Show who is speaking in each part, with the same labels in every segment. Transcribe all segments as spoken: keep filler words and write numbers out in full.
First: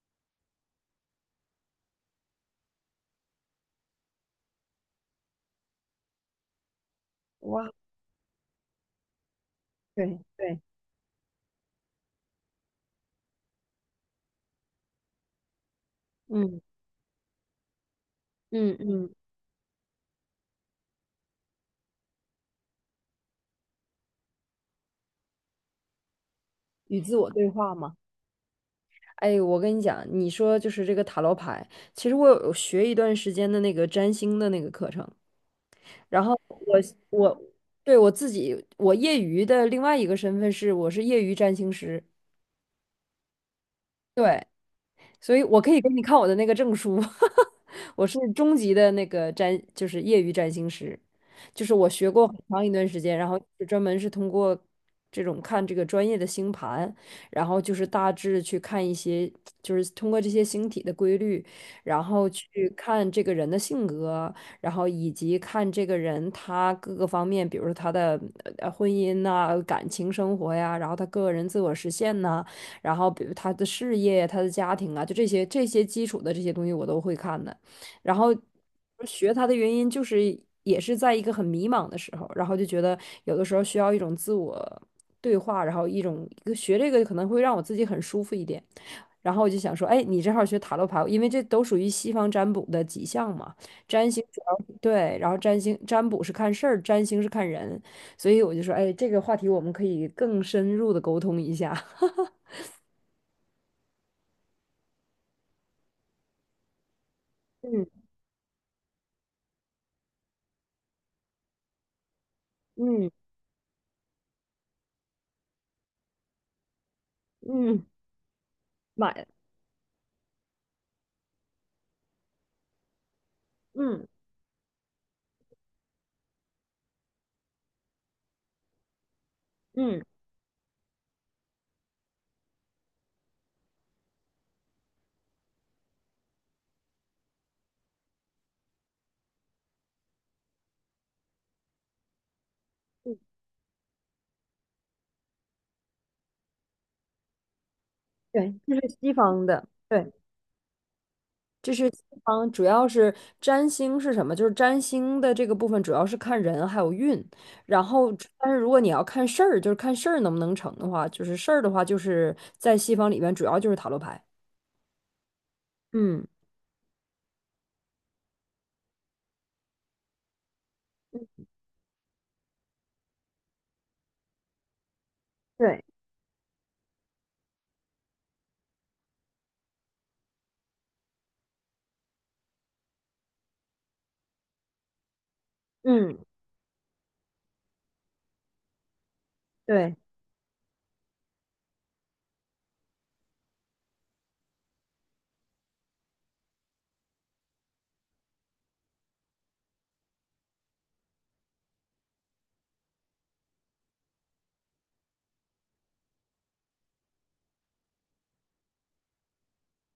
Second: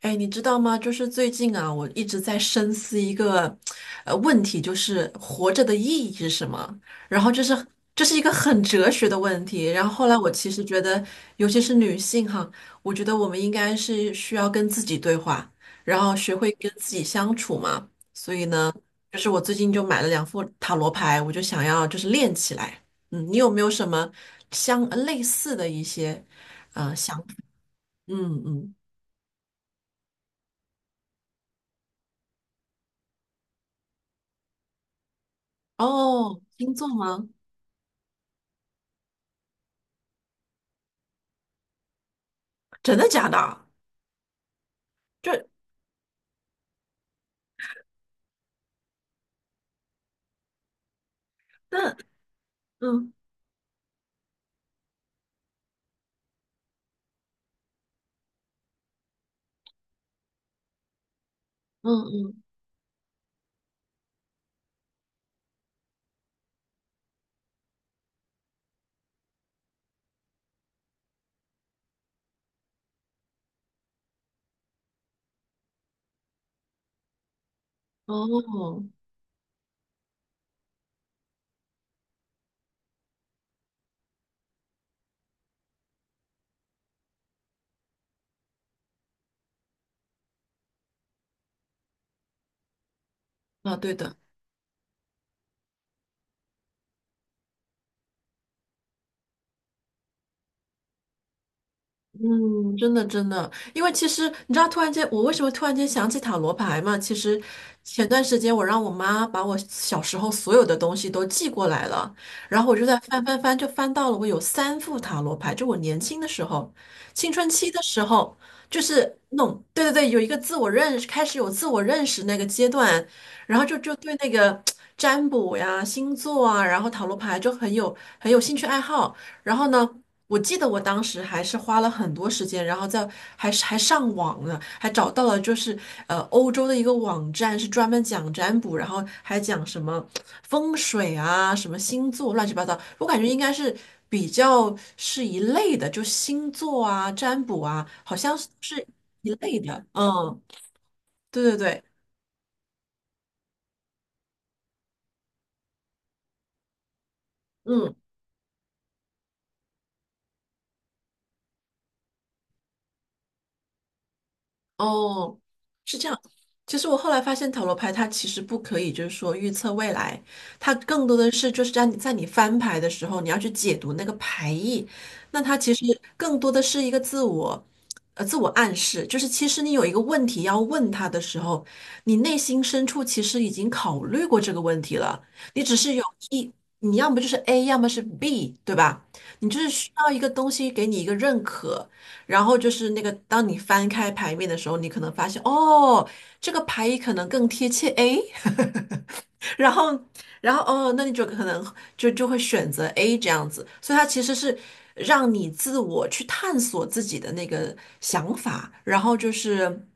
Speaker 1: 哎，你知道吗？就是最近啊，我一直在深思一个呃问题，就是活着的意义是什么？然后就是
Speaker 2: 哇，
Speaker 1: 这是一个很哲学的问题。然后后来
Speaker 2: 对
Speaker 1: 我其
Speaker 2: 对，
Speaker 1: 实觉得，尤其是女性哈，我觉得我们应该是需要跟自己对话，然后学会
Speaker 2: 嗯
Speaker 1: 跟自己相处嘛。所以呢，
Speaker 2: 嗯嗯，
Speaker 1: 就是我最近就买了两副塔罗牌，我就想要就是练起来。嗯，你有没有什么相呃类似的一些呃
Speaker 2: 与
Speaker 1: 想
Speaker 2: 自我
Speaker 1: 法？
Speaker 2: 对话嘛。
Speaker 1: 嗯嗯。
Speaker 2: 哎，我跟你讲，你说就是这个塔罗牌，其实我有学一段时间的那个占星的那个课程，然后
Speaker 1: 哦，星
Speaker 2: 我
Speaker 1: 座吗？
Speaker 2: 我对我自己，我业余的另外一个身份是我是业余占星师。
Speaker 1: 真的假的？
Speaker 2: 对，所以
Speaker 1: 这
Speaker 2: 我可以给你看我的那个证书，我是中级的那个占，就是业余占星师，就是我
Speaker 1: 那
Speaker 2: 学过很长一段时
Speaker 1: 嗯
Speaker 2: 间，然后是专门是通过这种看这个专业的星盘，然后就是大致去看一些，就是通过这些星体的规律，
Speaker 1: 嗯
Speaker 2: 然后
Speaker 1: 嗯，
Speaker 2: 去看这个人的性格，然后以及看这个人他各个方面，比如说他的呃婚姻呐、感情生活呀，然后他个人自我实现呐、然后比如他的事业、他的家庭啊，就这些这些基础的这些东西我都会看的。然后
Speaker 1: 哦，
Speaker 2: 学他的原因就是也是在一个很迷茫的时候，然后就觉得有的时候需要一种自我对话，然后一种一个学这个可能会让我自己很舒服一点。然后我就想说，哎，你正好学塔罗牌，因为这都属于西方占卜的几项嘛。
Speaker 1: 啊，对
Speaker 2: 占
Speaker 1: 的，
Speaker 2: 星主要对，然后占星占卜是看事儿，占星是看人，所以我就说，哎，这个话题我们可以更深入的沟通一下。
Speaker 1: 嗯，真的真的，因为其实你知道，突然间我为什么突然间想起塔罗牌嘛？其实
Speaker 2: 嗯
Speaker 1: 前段时间我让我妈把我小时候所有的东西都寄过来了，然后我就在
Speaker 2: 嗯
Speaker 1: 翻翻翻，就翻到了我有三副塔罗牌，就我年轻的时候，青春期的
Speaker 2: 嗯，
Speaker 1: 时候，就是
Speaker 2: 买，
Speaker 1: 弄，对对对，有一个自我认识，开始有自我认识那个阶段，然后就就
Speaker 2: 嗯
Speaker 1: 对那个占卜呀、星座啊，然后塔罗牌就很有很有兴趣爱好，然后呢。
Speaker 2: 嗯
Speaker 1: 我记得我当时还是花了很多时间，然后在还是还上网呢，还找到了就是呃欧洲的一个网站，是专门讲占卜，然后还讲什么风水啊、什么星座乱七八糟。我感
Speaker 2: 嗯，
Speaker 1: 觉应该是比较是一类的，就星座啊、占卜啊，好像
Speaker 2: 对，这
Speaker 1: 是
Speaker 2: 是西
Speaker 1: 一
Speaker 2: 方
Speaker 1: 类
Speaker 2: 的，
Speaker 1: 的。
Speaker 2: 对，
Speaker 1: 嗯，对对
Speaker 2: 这
Speaker 1: 对，
Speaker 2: 是西方，主要是占星是什么？就是占星的这个部分主要是看人还有运，然
Speaker 1: 嗯。
Speaker 2: 后但是如果你要看事儿，就是看事儿能不能成的话，就是事儿的话，就是在西方里面主要就是塔罗牌。
Speaker 1: 哦，是这样。
Speaker 2: 嗯，
Speaker 1: 其实我后来发现，塔罗牌它其实不可以，就是说预测未来，它更多的是就是在你在你翻牌的时候，你要去解读那个牌意。那它其实
Speaker 2: 对，
Speaker 1: 更多的是一个自我，呃，自我暗示，就是其实你有一个问题要问他的时候，你内心深处其实已经考虑过这个问题了，你只是有
Speaker 2: 嗯，
Speaker 1: 一，你要么就是 A，要么是 B，对吧？你就是需
Speaker 2: 对。
Speaker 1: 要一个东西给你一个认可。然后就是那个，当你翻开牌面的时候，你可能发现，哦，这个牌意可能更贴切，诶，然后，然后哦，那你就可能就就会选择 A 这样子，所以它其实是让你自我去探索自己的那个想法，然后就是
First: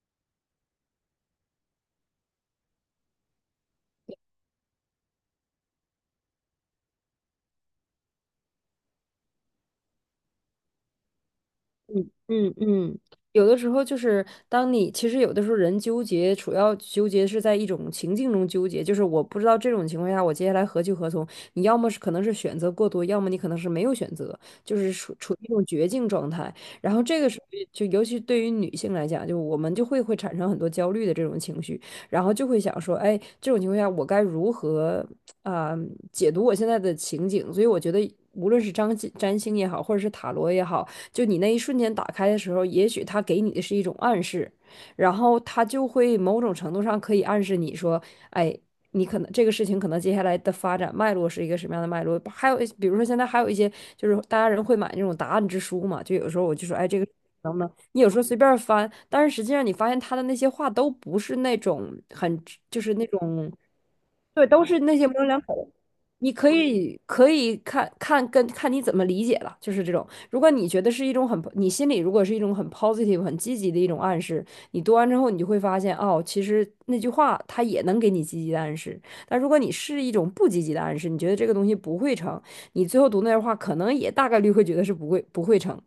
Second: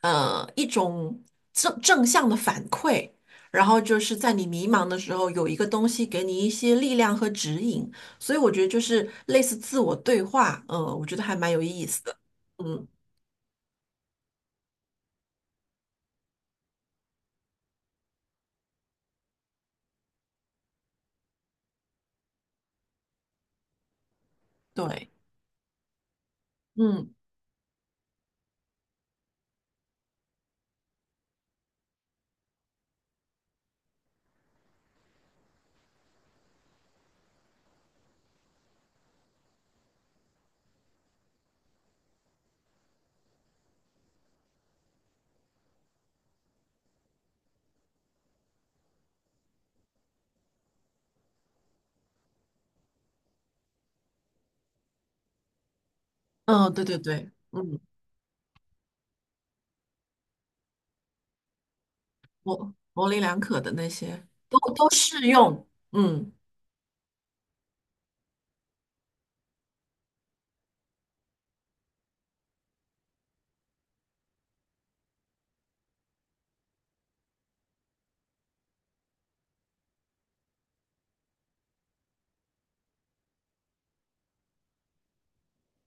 Speaker 1: 呃一种正正向的反馈，然后就是在你迷茫的时候有一个东西给你一些力量和指引，所以我觉得就是类似自我对话，嗯、我觉得还蛮有意思
Speaker 2: 嗯
Speaker 1: 的，
Speaker 2: 嗯
Speaker 1: 嗯，
Speaker 2: 嗯，有的时候就是当你其实有的时候人纠结，主要纠结是在一种情境中纠结，就是我不知道这种情况下我接下来何去何从。你要么是可能是选择过多，要么你可能是没有选择，就是
Speaker 1: 对，
Speaker 2: 处处于一种绝境状态。然后
Speaker 1: 嗯
Speaker 2: 这个时候就尤其对于女性来讲，就我们就会会产生很多焦虑的这种情绪，然后就会想说，哎，这种情况下我该如何啊、解读我现在的情景？所以我觉得无论是张占星也好，或者是塔罗也好，就你那一瞬间打开的时候，也许他给你的是一种暗示，然后他就会某种程度上可以暗示你说，哎，你可能这个事情可能接下来的发展脉络是一个什么样的脉络。还有比如说现在还有一些就是大家人会买那种答案之书嘛，就有时候我就
Speaker 1: 嗯，
Speaker 2: 说，
Speaker 1: 对
Speaker 2: 哎，
Speaker 1: 对
Speaker 2: 这个
Speaker 1: 对，
Speaker 2: 能不能？
Speaker 1: 嗯。
Speaker 2: 你有时候随便翻，但是实际上你发现他的那些话都不是那种很，
Speaker 1: 模
Speaker 2: 就是那
Speaker 1: 模棱两
Speaker 2: 种，
Speaker 1: 可的那些
Speaker 2: 对，
Speaker 1: 都
Speaker 2: 都是
Speaker 1: 都
Speaker 2: 那些模
Speaker 1: 适
Speaker 2: 棱两可
Speaker 1: 用。
Speaker 2: 的。
Speaker 1: 嗯，
Speaker 2: 你可以可以看看跟看你怎么理解了，就是这种。如果你觉得是一种很，你心里如果是一种很 positive、很积极的一种暗示，你读完之后，你就会发现，哦，其实那句话它也能给你积极的暗示。但如果你是一种不积极的暗示，你觉得这个东西不会成，你最后读那句话，可能也大概率会觉得是不会不会成。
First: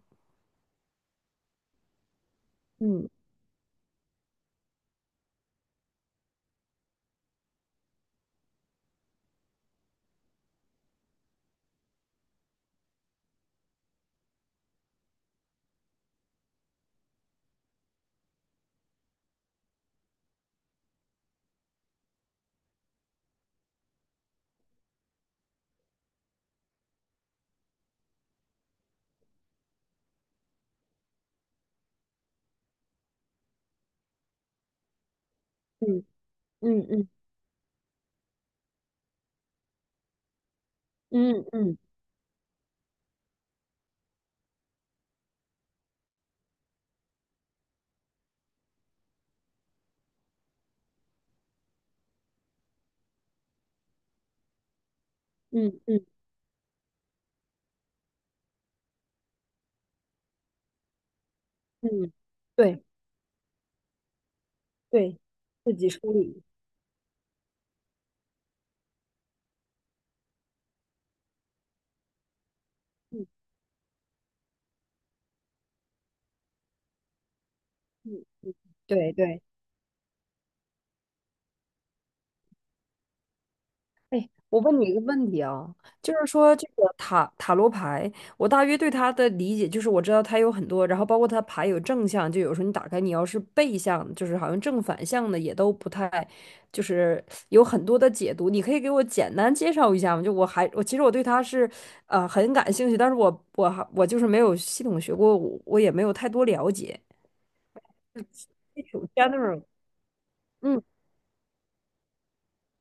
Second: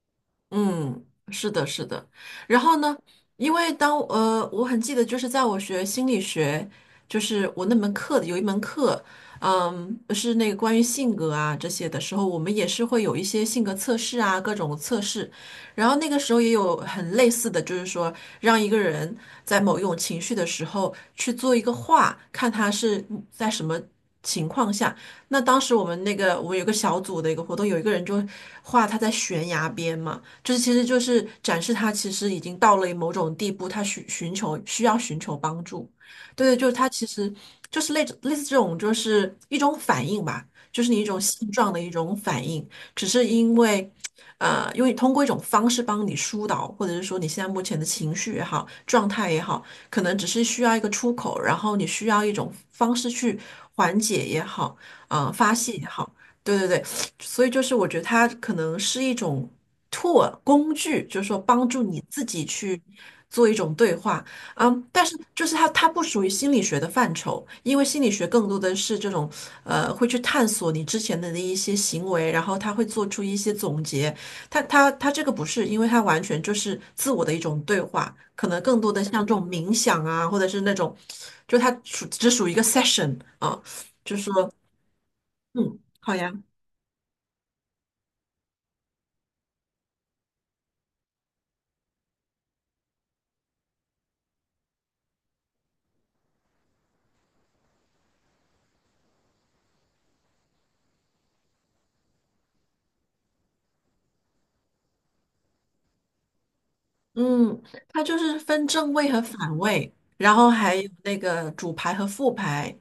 Speaker 1: 嗯，是的，是的。然后呢，
Speaker 2: 嗯
Speaker 1: 因为当呃，我很记得，就是在我学心理学，就是我那门课的有一门课，嗯，是那个关于性格啊这些的时候，我们也是会有一些性格测试啊，各种测试。然后那个时候也有很类似的，就是说让一个人在某一种情绪的时候去做一个画，看他是在什么情况下。那当时我们那个我们有个小组的一个活动，有一个人就画他在悬崖边嘛。就是其实就是展示他其实已经到了某种地步，他寻寻求需要寻求帮助。
Speaker 2: 嗯
Speaker 1: 对，对，就是他
Speaker 2: 嗯
Speaker 1: 其
Speaker 2: 嗯
Speaker 1: 实就是类类似这种，就是一种反应吧，就是你一种
Speaker 2: 嗯
Speaker 1: 现状
Speaker 2: 嗯
Speaker 1: 的一种反应，只是因为。呃，因为通过一种方式帮你疏导，或者是说你现在目前的情绪也好，状态也好，可能只是需要一个出口，然后你需要一种方式去缓解也好，呃，发泄
Speaker 2: 嗯
Speaker 1: 也
Speaker 2: 嗯
Speaker 1: 好，对对对，所以就是我觉得它可能是一种 tool 工具，就是说帮助你
Speaker 2: 嗯，
Speaker 1: 自己去
Speaker 2: 对
Speaker 1: 做一种对话，嗯，但是
Speaker 2: 对，
Speaker 1: 就是它
Speaker 2: 自
Speaker 1: 它
Speaker 2: 己
Speaker 1: 不
Speaker 2: 梳
Speaker 1: 属于
Speaker 2: 理，
Speaker 1: 心理学的范畴，因为心理学更多的是这种呃会去探索你之前的那一些行为，然后他会做出
Speaker 2: 嗯
Speaker 1: 一些总结，它它它这个不是，因为它完全就是自我的一种对话，
Speaker 2: 嗯
Speaker 1: 可
Speaker 2: 嗯，
Speaker 1: 能更多的
Speaker 2: 对
Speaker 1: 像这种
Speaker 2: 对。
Speaker 1: 冥想啊，或者是那种，就它属只属于一个 session 啊，就是说，
Speaker 2: 我问你一个问题啊，
Speaker 1: 嗯，
Speaker 2: 就
Speaker 1: 好
Speaker 2: 是
Speaker 1: 呀。
Speaker 2: 说这个塔塔罗牌，我大约对它的理解就是，我知道它有很多，然后包括它牌有正向，就有时候你打开，你要是背向，就是好像正反向的也都不太，就是有很多的解读。你可以给我简单介绍一下吗？就我还我其实我对它是呃很感兴趣，但是我我还我就是没有系统学过，我我也没有太多了解。
Speaker 1: 嗯，它就是分
Speaker 2: 基
Speaker 1: 正
Speaker 2: 础
Speaker 1: 位和反
Speaker 2: general，
Speaker 1: 位，然后还
Speaker 2: 嗯
Speaker 1: 有那个主牌和副牌。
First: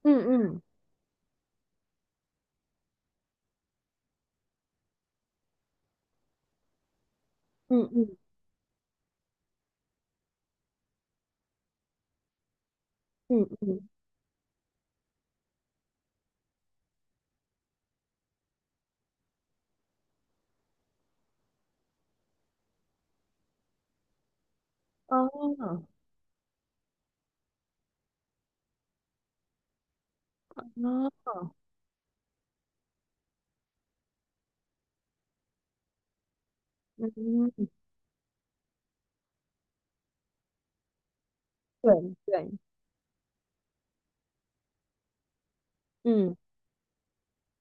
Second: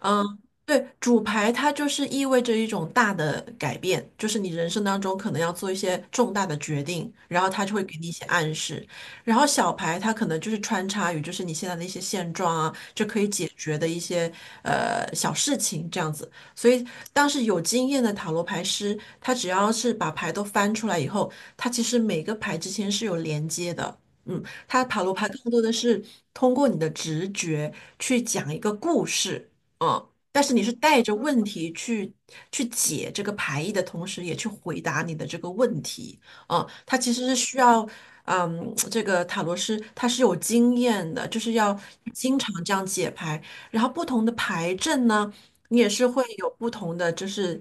Speaker 1: 嗯，
Speaker 2: 嗯嗯
Speaker 1: 对，主牌它就是意味着一种大的改变，就是你人生当中可能要做一些重大的决定，然后它就
Speaker 2: 嗯
Speaker 1: 会给你一
Speaker 2: 嗯
Speaker 1: 些暗示。然后小牌它可能就是穿插于就是你现在的一些现状啊，就可以
Speaker 2: 嗯
Speaker 1: 解决的
Speaker 2: 嗯，
Speaker 1: 一些呃小事情这样子。所以当时有经验的塔罗牌师，他只要是把牌都翻出来以后。它其实每个牌之间是有连接的。嗯，它塔罗牌更多的
Speaker 2: 啊
Speaker 1: 是通过你的直觉去讲一个故事，嗯，但是你是带着问
Speaker 2: 啊。
Speaker 1: 题去去解这个牌意的同时，也去回答你的这个问题，嗯，它其实是
Speaker 2: 嗯
Speaker 1: 需要，嗯，这个塔罗师他是有经验的，就是要
Speaker 2: 对
Speaker 1: 经常
Speaker 2: 对，
Speaker 1: 这样解牌，然后不同的牌阵呢。你也是会
Speaker 2: 嗯，
Speaker 1: 有不同的，就是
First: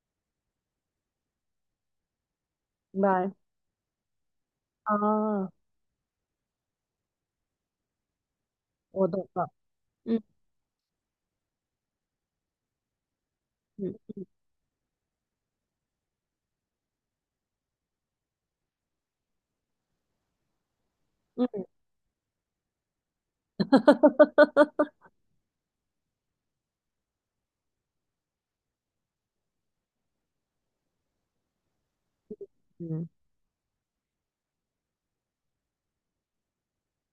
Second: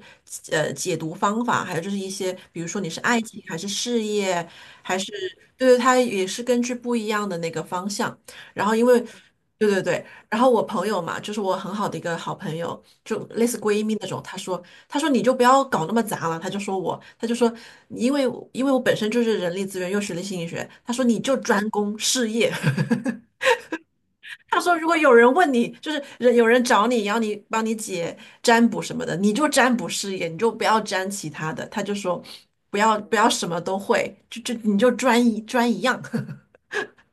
Speaker 1: 呃解读方法，还有就是一些，比如说你是
Speaker 2: 明
Speaker 1: 爱
Speaker 2: 白
Speaker 1: 情还是事业，
Speaker 2: 啊，
Speaker 1: 还是对对，它也是根据不一样的那个方向。然后因为
Speaker 2: 我懂了，
Speaker 1: 对对对，
Speaker 2: 嗯
Speaker 1: 然后我朋友嘛，就是我很好的一个好朋友，就类似闺蜜那
Speaker 2: 嗯
Speaker 1: 种，她说她说你就不要搞那么杂了，她就说我，她就说因为因为我本身就是人力资源又学了心理学，她说你就
Speaker 2: 嗯。
Speaker 1: 专攻事业，他说，如果有人问你，就是人有人找你，然后你帮你解占卜什么的，你就占卜事业，你就不要占其他的。他就说，不要
Speaker 2: 嗯
Speaker 1: 不要什么都会，就就你就专一专一样。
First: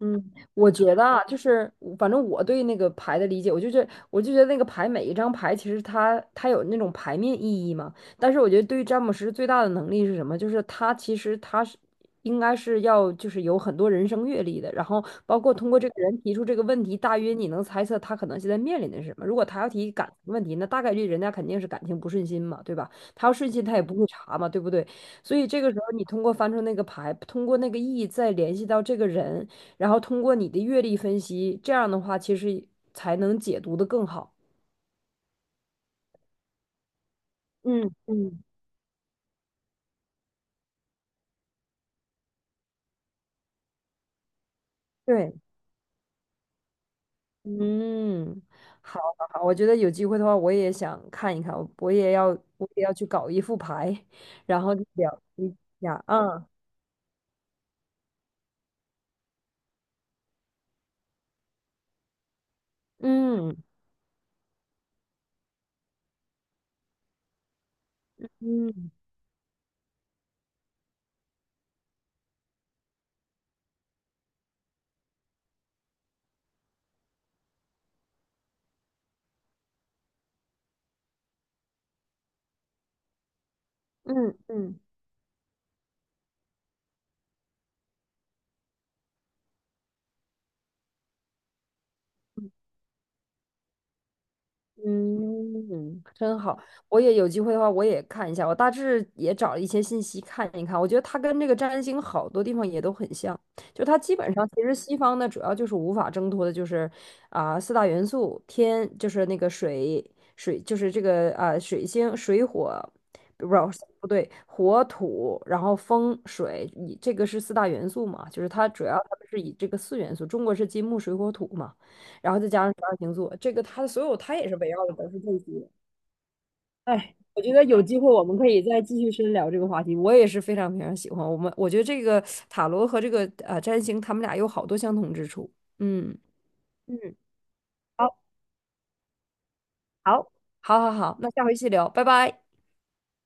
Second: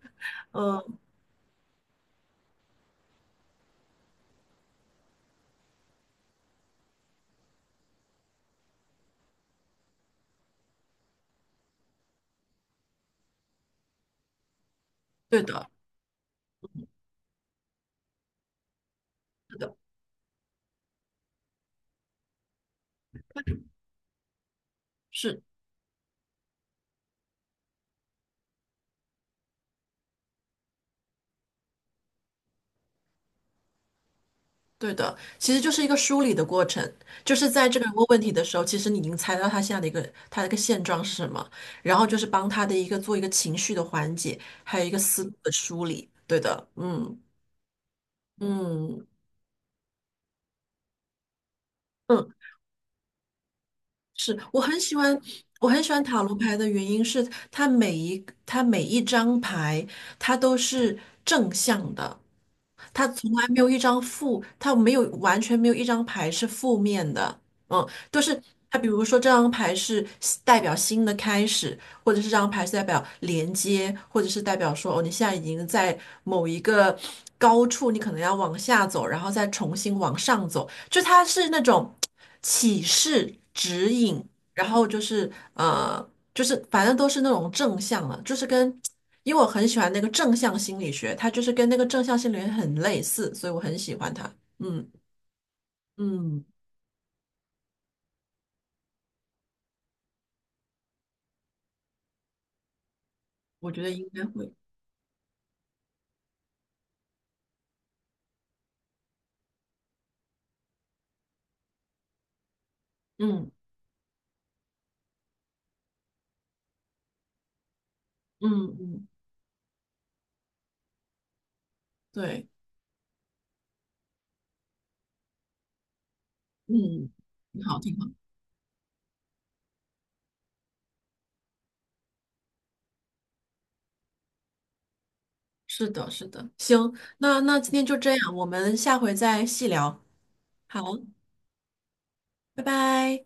Speaker 2: 嗯，我
Speaker 1: 嗯，
Speaker 2: 觉得啊，就是反正我对那个牌的理解，我就觉我就觉得那个牌每一张牌其实它它有那种牌面意义嘛。但是我觉得对于詹姆斯最大的能力是什么？就是他其实他是应该是要就是有很多人生阅历的，然后包
Speaker 1: 对
Speaker 2: 括
Speaker 1: 的，
Speaker 2: 通过这个人提出这个问题，大约你能猜测他可能现在面临的是什么。如果
Speaker 1: 是
Speaker 2: 他要
Speaker 1: 的，
Speaker 2: 提感情问题，那大概率人家肯定是感情不顺心嘛，对吧？他要顺心，他也不会查嘛，对不对？所
Speaker 1: 是
Speaker 2: 以这个时候你通过翻出那个牌，通过那个意义再联系到这个人。然后通过你的阅历分析，这样的话其实才能解读的更好。
Speaker 1: 对的。其实就是一个梳理的过程，就是在这个人
Speaker 2: 嗯
Speaker 1: 问问题的
Speaker 2: 嗯，
Speaker 1: 时候，其实你已经猜到他现在的一个他的一个现状是什么，然后就是帮他的一个做一个情绪的缓解，还有一个思路
Speaker 2: 对，
Speaker 1: 的梳理。对的，嗯
Speaker 2: 嗯，好，
Speaker 1: 嗯
Speaker 2: 好，好，我觉得有机会的话，我也想看一看，我也要，
Speaker 1: 嗯。
Speaker 2: 我也要去搞一副牌，
Speaker 1: 是我
Speaker 2: 然后
Speaker 1: 很
Speaker 2: 就
Speaker 1: 喜
Speaker 2: 了
Speaker 1: 欢，
Speaker 2: 解一
Speaker 1: 我很喜
Speaker 2: 下
Speaker 1: 欢塔罗
Speaker 2: 啊，
Speaker 1: 牌的原因是，它每一它每一张牌，它都是正向的，它从来没
Speaker 2: 嗯
Speaker 1: 有一张负，它没有完全没有一张牌是负面的，嗯，都是它，比
Speaker 2: 嗯
Speaker 1: 如说这张牌是代表新的开始，或者是这张牌是代表连接，或者是代表说哦，你现在已经在某一个高处，你可能要往下走，然后再重新往上走。就它是那种启示、指引，
Speaker 2: 嗯嗯
Speaker 1: 然
Speaker 2: 嗯。
Speaker 1: 后就是呃，就是反正都是那种正向了，就是跟，因为我很喜欢那个正向心理学，它就是跟那个正向心理学很类似，所以我很喜欢它。嗯
Speaker 2: 嗯，真
Speaker 1: 嗯，
Speaker 2: 好，我也有机会的话，我也看一下。我大致也找了一些信息看一看。我觉得它跟这个占星好多地方也都很像，
Speaker 1: 我觉
Speaker 2: 就
Speaker 1: 得
Speaker 2: 它
Speaker 1: 应
Speaker 2: 基
Speaker 1: 该
Speaker 2: 本上
Speaker 1: 会。
Speaker 2: 其实西方呢，主要就是无法挣脱的，就是啊、四大元素，天就是那个水，水就是这个啊、水星、水火，不
Speaker 1: 嗯
Speaker 2: 不对，火土，然后风水，以这个是四大元素嘛，就
Speaker 1: 嗯
Speaker 2: 是它主要
Speaker 1: 嗯，
Speaker 2: 他们是以这个四元素，中国是金木水火土嘛。然后
Speaker 1: 对，
Speaker 2: 再加上十二星座，这个它的所有它也是围绕的都是这些。
Speaker 1: 嗯，
Speaker 2: 哎，我觉
Speaker 1: 挺
Speaker 2: 得
Speaker 1: 好
Speaker 2: 有
Speaker 1: 挺
Speaker 2: 机会
Speaker 1: 好。
Speaker 2: 我们可以再继续深聊这个话题。我也是非常非常喜欢我们，我觉得这个塔罗和这个呃占星，他们俩有好多相同之处。
Speaker 1: 是的，
Speaker 2: 嗯，
Speaker 1: 是的。行，
Speaker 2: 嗯，
Speaker 1: 那那今天就这
Speaker 2: 好，
Speaker 1: 样，我们下回再细聊。
Speaker 2: 好，
Speaker 1: 好，
Speaker 2: 好好好，那下回细聊，拜拜。
Speaker 1: 拜拜。